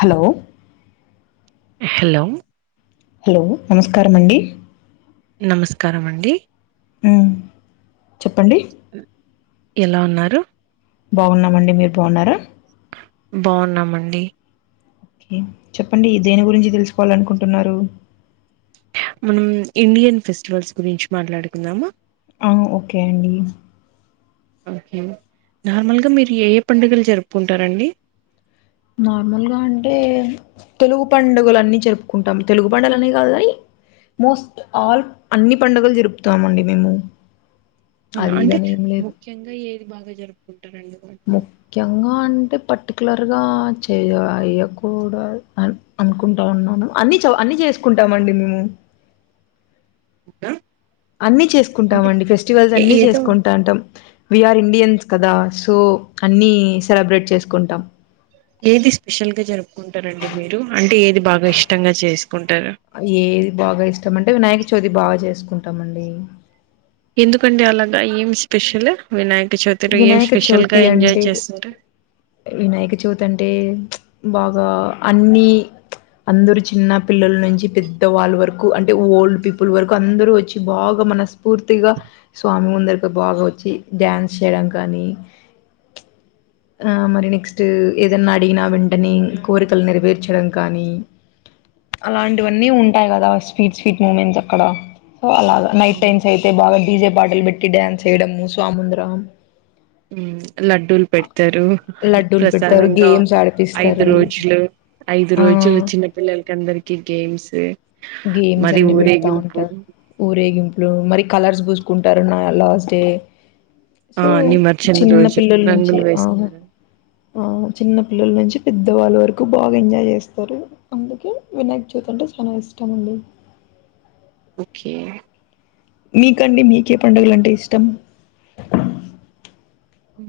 Hello ఎ hello hello నమస్కారమండి నమస్కారమండి ఉం చెప్పండి ఎలా ఉన్నారు బావున్నామండి మీర్ బావున్నారా బావున్నామండి ఉ చెప్పండి దేని గురించి తెలుసుకోవాలనుకుంటున్నారు మనం ఇండియన్ ఫెస్టివల్స్ గురించి మాట్లాడుకుందామా? ఆ ఓకే అండి ఓకే నార్మల్గా మీరు ఏ ఏ పండుగలు జరుపుకుంటారండి? నార్మల్గా అంటే తెలుగు పండుగలు అన్నీ జరుపుకుంటాం. తెలుగు పండుగలనే కాదు కానీ మోస్ట్ ఆల్ అన్ని పండుగలు జరుపుతామండి మేము. అవున అది అంటే ఇదని ఏం లేదు ముఖ్యంగా ఏది బాగ జరుపుకుంటరండి బా ముఖ్యంగా అంటే పర్టికులర్గా చేయ్య అయ్యకూడ అ అనుకుంటా ఉన్నాను. అన్ని చ అన్ని చేసుకుంటామండి మేము. కే అన్ని చేసుకుంటామండి. ఫెస్టివల్స్ అన్ని చేసుకుంటాంటాం. విఆర్ ఇండియన్స్ కదా సో అన్నీ సెలబ్రేట్ చేసుకుంటాం. ఏది స్పెషల్గా జరుపుకుంటరండి మీరు, అంటే ఏది బాగ ఇష్టంగా చేసుకుంటరు? ఏది బాగ ఇష్టం అంటే వినాయక చవితి బాగా చేసుకుంటాం అండి. ఎందుకండి అలాగ ఏం స్పెషల్ వినాయక చవితిర్ ఏం వినాయక స్పెషల్ చవితి గా ఎంజాయ్ అంటే చేస్తరు? వినాయక చవితి అంటే బాగా అన్ని అందరు చిన్న పిల్లల నుంచి పెద్ద వాళ్ళ వరకు అంటే ఓల్డ్ పీపుల్ వరకు అందరుూ వచ్చి బాగా మనస్ పూర్తిగా స్వామి ముందరికి బాగ వచ్చి డ్యాన్స్ చేయడం కానీ ఆ మరి నెక్స్ట్ ఏదన్న అడిగినా వెంటనే కోరికలు నెరవేర్చడం కానీ అలాంటివన్నీ ఉంటాయి కదా స్వీట్ స్వీట్ మూమెంట్స్ అక్కడ. అలాగ నైట్ టైమ్స్ అయితే బాగా డీజే పాటలు పెట్టి డ్యాన్స్ చేయడము స్వామ్ ముందరా ఉ లడ్డూలు పెడతరు లడ్డూలు పెడతారు ప్రసాదంగా గేమ్స్ ఐదు ఆడిపిస్తారు రోజులు. ఐదు ఆ రోజులు చిన్న పిల్లలకి అందరికి గేమ్స్, గేమ్స్ మరి అన్ని పెడతా ఊరేగింపు ఉంటారు ఊరేగింపులు, మరి కలర్స్ పూసుకుంటరు నా లాస్ట్ డే. ఆ సో నిమర్జన చిన్న రోజు పిల్లల్ నుంచి రంగులు ఆహ వేసుకోవడం ఆ చిన్న పిల్లల నుంచి పెద్దవాళ్ళ వరకు బాగ ఎంజాయ్ చేస్తరు. అందుకే వినాయక్ చవితి అంటే చాల ఇష్టం అండి. ఓకే మీకండి మీకే పండుగలు అంటే ఇష్టం?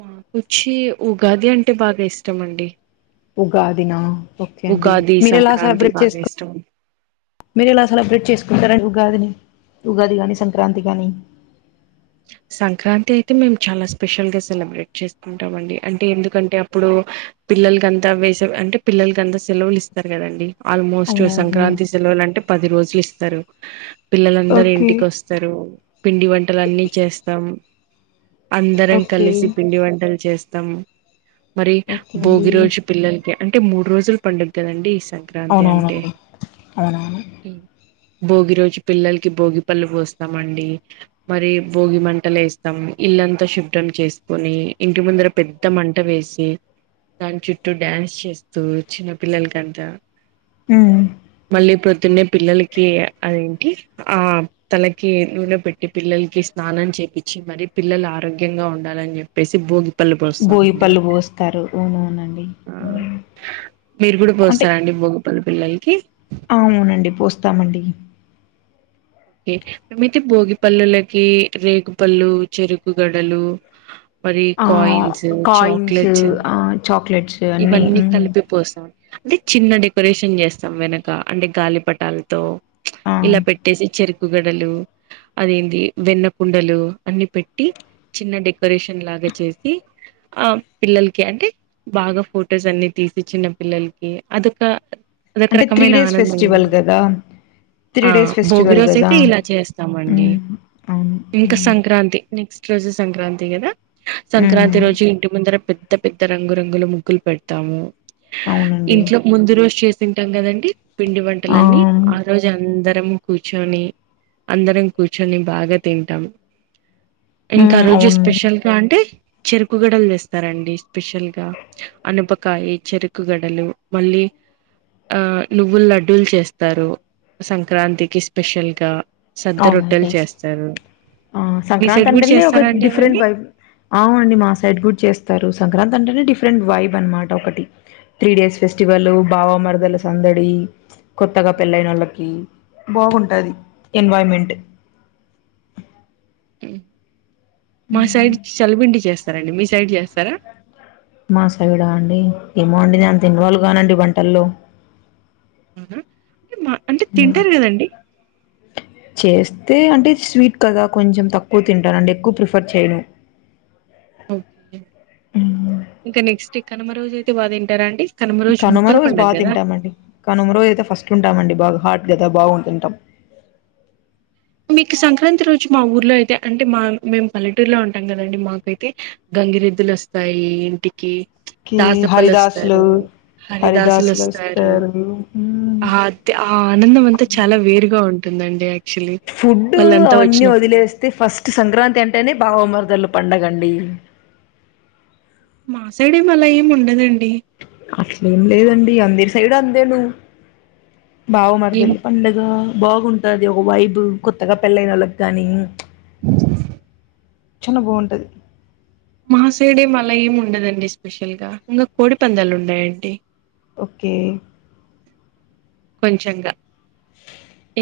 మాకు వచ్చి ఉగాది అంటే బాగ ఇష్టం అండి. ఉగాదిన ఓకే అండి. ఉగాది మీరెలా సంక్రాంతి సెలబ్రేట్ బాగా చేస్కో ఇష్టం మీరెలా సెలబ్రేట్ చేసుకుంటరండి ఉగాదిని. ఉగాది గాని సంక్రాంతి గాని. సంక్రాంతి అయితే మేం చాలా స్పెషల్ గా సెలబ్రేట్ చేస్తుంటాం అండి, అంటే ఎందుకంటే అప్పుడు పిల్లలకంత వేస అంటే పిల్లలకాంత సెలవులు ఇస్తరు కదండి. ఆల్మోస్ట్ అవునవునండి సంక్రాంతి సెలవులు అంటే పది రోజులు ఇస్తరు. పిల్లలందరూ ఓకే ఇంటికి వస్ స్తరు పిండి వంటలు అన్ని చేస్తాం. అందరం ఓకే కలిసి పిండి వంటలు చేస్తం. మరి ఓకే అండి భోగి రోజు పిల్లలకి, అంటే మూడు రోజులు పండు కదండి సంక్రాంతి అంటే. అవునవునండి అవునవును భోగి రోజు పిల్లలకి భోగి పళ్ళు పోస్తమండి మరి భోగి మంటలు ఏస్తాం. ఇల్లంతా శుభ్రం చేసుకొని ఇంటి ముందర పెద్ద మంట వేసి దాన్ చుట్టూ డ్యాన్స్ చేస్తూ చిన్న పిల్లలకంతా ఉమ్ మళ్ళీ పొద్దున్నే పిల్లలకి అదేంటి ఆ తలకి నూనె పెట్టి పిల్లలకి స్నానం చేపిచ్చి మరి, పిల్లలు ఆరోగ్యంగా ఉండాలని చెప్పేసి భోగి పళు భోగి పోస్తామండి. పళ్ళు పోస్తారు అవునవునండి ఆ మీరు కూడ అంటే పోస్తారండి బొగ్ వాళ్ పిల్లలకి. అవునండి పోస్తామండి. ఏమితే భోగి పల్లులకి రేగుపళ్ళు చెరుకు గడలు. మరి ఆ కాయిన్స్ కాయిన్స్ చాక్లెట్స్ ఆ చాక్లెట్స్ అన్నీ ఇవన్నీ ఉమ్ కలిపి పోస్తాం. డి చిన్న డెకరేషన్ చేస్తాం వెనక అంటే గాలి పటాలతో ఆ ఇలా పెట్టేసి. చెరుకుగడలు. అదేంటి వెన్న కుండలు అన్ని పెట్టి చిన్న డెకరేషన్ లాగా చేసి. ఆ పిల్లలకి అంటే. బాగా ఫొటోస్ అన్ని తీపి ఇచ్చిన పిల్లలకి అదంతా. అదొక అంటే త్రీ రకమైన డేస్ ఆనందం ఫెస్టివల్ కదా త్రీ ఆ డేస్ భోగి ఫెస్టివల్ రోజ్. కదా చేతే ఇలా చేస్తామండి ఉమ్ అవును ఇంకా ఉమ్ సంక్రాంతి నెక్స్ట్ రోజు సంక్రాంతి కదా. సంక్రాంతి ఉమ్ రోజు ఇంటి ముందర పెద్ద పెద్ద రంగురంగులు ముగ్గులు పెడతాము. అవునండి ఇంట్లో ముందు రోజు చేసింటాం కదండి. పిండి ఆ వంటలన్నీ ఉమ్ ఆ రోజు అందరము కూర్చు. లోని అందరం కూర్చొని బాగా తింటాం. ఇంకా రోజు అవునండి స్పెషల్ గా అంటే చెరుకుగడలు తేస్తారండి స్పెషల్ గా. అనపకాయి చెరుకు గడలు మళ్ళీ. ఆ నువ్వులు లడ్డూలు చేస్తారు సంక్రాంతికి స్పెషల్ గా. సద్ద రొట్టెలు అవునండి చేస్తారు ఆ మీ సంక్రాంతి సైడ్ కూడా అంటేనే ఒక చేస్తారా అండి డిఫరెంట్ వైబ్. అవునండి మా సైడ్ కూడా చేస్తారు సంక్రాంతి అంటేనే డిఫరెంట్ వైబ్ అనమాట ఒకటి. త్రీ డేస్ ఫెస్టివల్ బావ మరదల సందడి. కొత్తగా అవన్నీ పెళ్లయినొల్లకి బావుంటది ఎన్వామెంట్. మా సైడ్ చలపిండి చేస్తారాండి మీ సైడ్ చేస్తారా. మా సైడా అండి ఏమో అండి నేను అంత ఇన్వాల్వ్ కానండి వంటల్లో. ఉహు అంటే మా. అంటే ఉ. తింటారు కదండి చేస్తే అంటే స్వీట్ కదా కొంచెం తక్కువ తింటానండి ఎక్కువ ప్రిఫర్ చేయను. ఓకే ఇంకా నెక్స్ట్ కనుమ రోజు అయితే బాగా తింటారా అండి. కనుమ ముక్కలు రోజు పండగ బాగా కదా తింటామండి కనుమ రోజు అయితే ఫస్ట్ ఉంటామండి బాగా హార్ట్ కదా బాగు తింటాం. మీకు సంక్రాంతి రోజు మా ఊర్లో అయితే అంటే మా మేము పల్లెటూరులో ఉంటాం కదండి మాకైతే. గంగిరెద్దులు వస్తాయి ఇంటికి కి దాసప్పలు హరిదాసులు వస్తారు. హరిదాసులు వస్తారు మ్మ్ ఆది ఆ ఆనందం అంతా చాలా వేరుగా ఉన్. టుందండి ఆక్చుల్లీ. ఫుడ్ అవన్నీ వదిలేస్తే ఫస్ట్ సంక్రాంతి అంటేనే బావమరదలు పండగ అండి. మా సైడ్ ఏం మళ్ళ ఏం ఉండదండి. అట్లేం లేదండి అందిరి సైడ్ అందే ను బావ మరదల్ ఏం పండగ్. ఆ బాగుంటాది ఒక వైబ్ కొత్తగా పెళ్లైనోళ్ళకి గాని. చానా బాంటాది. మాసేడే మళ ఏమి ఉండదండి స్పెషల్గా ఇంకా కోడిపందాలు ఉన్నాయండి. ఓకే. కొంచెంగా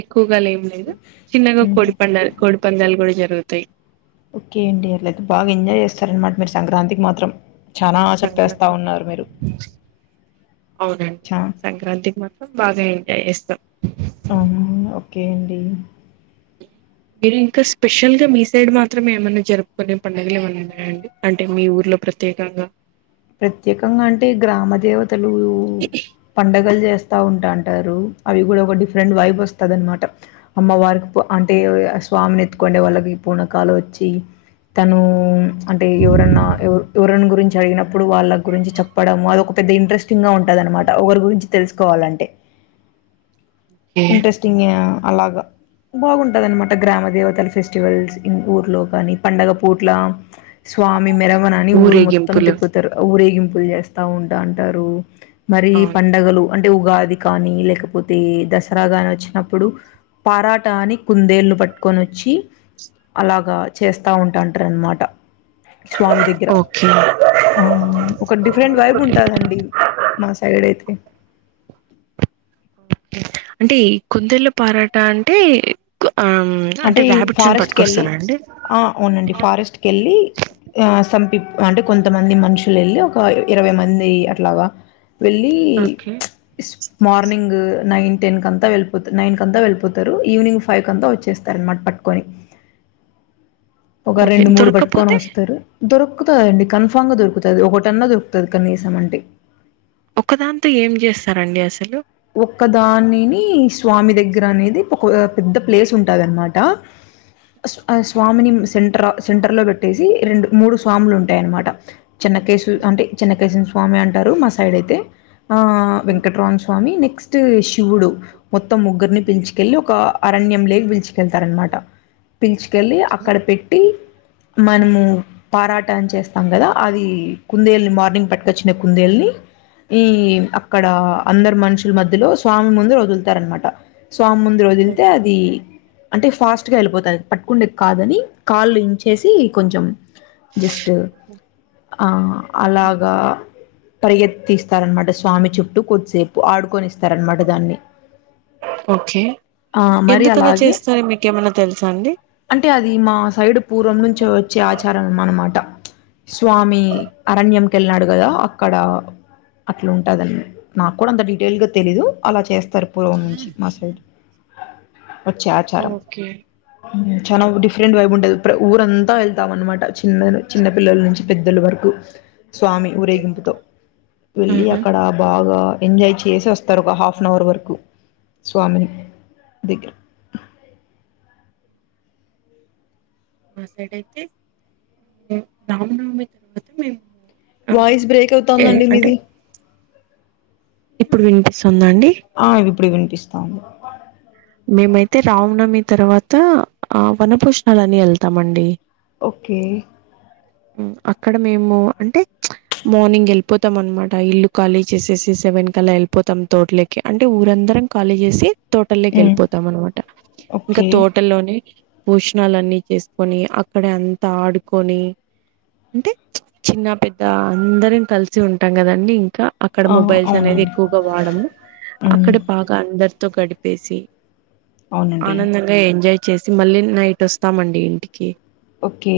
ఎక్కువగా లేం లేదు చిన్నగా మ్మ్ కోడి పంద్యాల్. కోడి పందాలు కూడా జరుగుతాయి. ఓకే అండి అట్లా అయితే బాగా ఎంజాయ్ చేస్తారనమాట్ మీరు సంక్రాంతికి మాత్రం. చానా చెప్పేస్తా సంక్రాంతికి ఉన్నారు మీరు అవునండి చ. సంక్రాంతికి మాత్రం బాగా ఎంజాయ్ చేస్తాం. అవునా ఓకే అండి. మీరు ఇంకా స్పెషల్ గా మీ సైడ్ మాత్రమే ఏమన్నా జరుపుకునే పండుగలు ఏమైనా ఉన్నాయాండి. అంటే మీ ఊర్లో ప్రత్యేకంగా. ప్రత్యేకంగా అంటే ఈ గ్రామ దేవతలు. పండగలు చేస్తా ఉంటాంటారు అవి కూడా ఒక డిఫరెంట్ వైబ్ వస్తది అనమాట. అమ్మవారికి అంటే స్వామిని ఎత్తుకుండే వాళ్ళకి పూనకాలు వచ్చి. తను అంటే ఎవరన్నా ఎవ ఎవరని గురించి అడిగినప్పుడు. ఇప్పుడు వాళ్ళకు గురించి చెప్పడం అది ఒక పెద్ద ఇంట్రెస్టింగ్ గా ఉంటదనమాట ఒకరి గురించి తెలుసుకోవాలంటే. ఏ ఇంట్రెస్టింగే అలాగా. బాగుంటదన్నమాట గ్రామ దేవతల ఫెస్టివల్స్ ఊర్లో కానీ పండగ పూట్ల. స్వామి మెరవనని ఊరు మొత్తం ఊరేగింపులు తిప్పుతారు ఊరేగింపులు చేస్తా ఉంటా ఉంటారు. మరి అవును పండగలు అంటే ఉగాది కానీ లేకపోతే దసరా కాని వచ్చినప్పుడు. పారాట అని కుందేళ్ళు పట్టుకొని వచ్చి. అలాగా చేస్తా ఉంటాంటారు అనమాట స్వామి దగ్గర. చా ఆహ్ ఒక డిఫరెంట్ వైబ్ ఉంటాదండి మా సైడ్ అయితే. అంటే కుందేలు పారాట అంటే ఆమ్. అంటే ర్బిట్స్ అని పట్టుకొస్తారా అండి. ఆహ్ అవునండి ఫారెస్ట్ కి వెళ్ళి ఆహ్ సంపి అంటే కొంతమంది మనుషులు వెళ్ళి. ఆహ్ ఇరవై మంది అట్లాగా వెళ్ళి ఓకే ప్చ్. మార్నింగ్ నైన్ టెన్ కంతా వెళ్ళిపోతారు నైన్ కంతా వెళ్ళిపోతారు ఈవినింగ్ ఫైవ్ కంతా వచ్చేస్తారు. కర్మాట్ పట్టుకొని. ఒక ఓకే రెండు మూడు పట్టుకొని దొరక్కపోతే వస్తారు. దొరుకుతదాండి కన్ఫామ్గా దొరుకుతది ఒకటన్నా దొరుకుతది కనీసం అంటే. ఒకదాంతో ఏం చేస్తారండి అసలు. ఒక్కదానిని స్వామి దగ్గర అనేది ఒక పెద్ద ప్లేస్ ఉంటదనమాట. ఆహ్ ఆ స్వామిని సెంటర్ సెంటర్లో పెట్టేసి రెండు మూడు స్వాములు ఉంటాయన్నమాట. చిన్నకేశ్వర్ అంటే చిన్నకేశర స్వామి అంటారు మా సైడ్ అయితే ఆహ్ వెంకటరాం. కానీ నెక్స్ట్ శివుడు. మొత్తం ముగ్గురిని పిలిచుకెళ్లి ఒక అరణ్యం లేగి పిల్చుకెళ్తారు అనమాట. పిలుచుకెళ్ళి అక్కడ పెట్టి మనము. పారాటం చేస్తాం కదా అది కుందేల్ని మార్నింగ్ పట్టుకొచ్చిన కుందేల్ని. ఉమ్ ఏమ్ అక్కడ. అందరు మనుషుల మధ్యలో స్వామి ముందు వదులుతారనమాట స్వామి ముందు వదిలితే అది. అంటే ఫాస్ట్గా వెళ్ళిపోతది పట్టుకుండేది కాదని కాళ్ళు ఇంచేసి కొంచెం. జస్ట్ ఆహ్ అలాగా. పరిగెత్తిస్తారనమాట స్వామి చుట్టూ కొద్దిసేపు ఆడుకొనిస్. అన్నమాట దాన్ని ఓకే ఆహ్ మరి అలాగే. ఏమైన్నా తెలుసా అండి. అంటే అది మా సైడు పూర్వం నుంచి వచ్చే ఆచారం అనమాట. స్వామి అరణ్యం కేళ్ళాడు కదా అక్కడ. అట్లా ఉంటాదని నాకు కూడా అంత డీటెయిల్ గా తెలీదు అలా చేస్తు. తరపులోనుంచి మా సైడ్ వచ్చే ఆచారం ఓకే ఉమ్మ్ చానా డిఫరెంట్ వైబ్ ఉంటది ప్ర ఊరంతా వెళ్తాం అన్నమాట చిన్నన చిన్న పిల్లల నుంచి పెద్దల వరకు స్వామి ఊరేగింపుతో వెళ్ళి ఆహా అక్కడ బాగా ఎంజాయ్ చేసి వస్తారు ఒక హాఫ్ అన్ అవర్ వరకు స్వామిని దగ్గర మా సైడ్ అయితే ఆ రామనవమి తర్వాత మేము ఆ వాయిస్ బ్రేక్ ఏ అవుతాందండి అంటే మీది ఇప్పుడు వినిపిస్తుందా అండి ఆ ఇప్పుడు వినిపిస్తాంది మేమైతే రామనవమి తర్వాత ఆ వనభోజనాలని ఎళ్తామండి ఓకే ఆ అక్కడ మేము అంటే మార్నింగ్ ఎళ్ళిపోతాం అనమాట ఇల్లు ఖాళీ చేసేసి సెవెన్ కాలా ఎళ్ళిపోతాం తోటలే కే అంటే ఊరందరం ఖాళీ చేసి తోటల్లేకి మ్మ్ ఎళ్ళిపోతాం అనమాట ఇంకా ఓకే తోటలోనే భొషణాలన్నీ చేసుకొని అక్కడే అంతా ఆడుకొని అంటే చిన్న పెద్ద అందరం కలిసి ఉంటాం కదండి ఇంకా అక్కడ ఆ మొబైల్స్ అనేది అవునండి ఎక్కువగా వాడము మ్మ్ అక్కడ బాగా అందరితో గడిపేసి అవునండి ఆనందంగా ఎంజాయ్ చేసి మళ్ళీ నైట్ వస్తామండి ఇంటికి ఓకే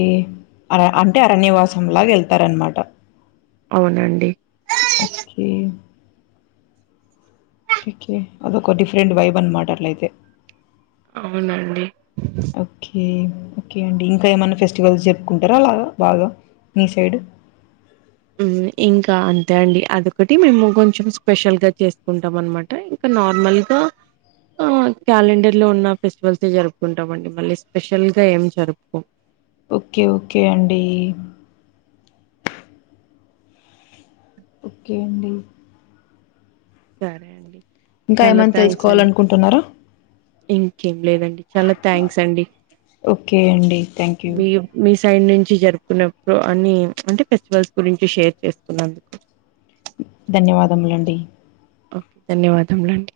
అర అంటే అర అరణ్యవాసం లాగా ఎళ్తారనమాట అవునండి ఓకే కేకే అదొక డిఫరెంట్ వైబ్ అనమాట అట్లయితే అవునండి ఓకే ఓకే అండి ఇంకా ఏమన్నా ఫెస్టివల్స్ చెప్పుకుంటారా అలాగా బాగా నీ సైడ్ ఉమ్మ్ ఇంకా అంతే అండి అదొకటి మేము కొంచెం స్పెషల్‌గా చేసుకుంటాం అనమాట ఇంక నార్మల్‌గా ఆ క్యాలెండర్‌లో ఉన్న ఫెస్టివల్సే జరుపుకుంటామండి మళ్ళీ స్పెషల్‌గా ఏం జరుపుకోం ఓకే ఓకే అండి ఓకే అండి సరే అండి ఇంకా చాలా ఏమైనా థ్యాంక్స్ తెలుసుకోవాలి అండి. అనుకుంటున్నారా ఇంకేం లేదండి చాలా థ్యాంక్స్ అండి ఓకే అండి థ్యాంక్ యూ మీ మీ సైడ్ నుంచి జరుపుకునే ప్రొ అన్ని అంటే ఫెస్టివల్స్ గురించి షేర్ చేసుకున్నందుకు ధన్యవాదములండి ఓ ధన్యవాదములండి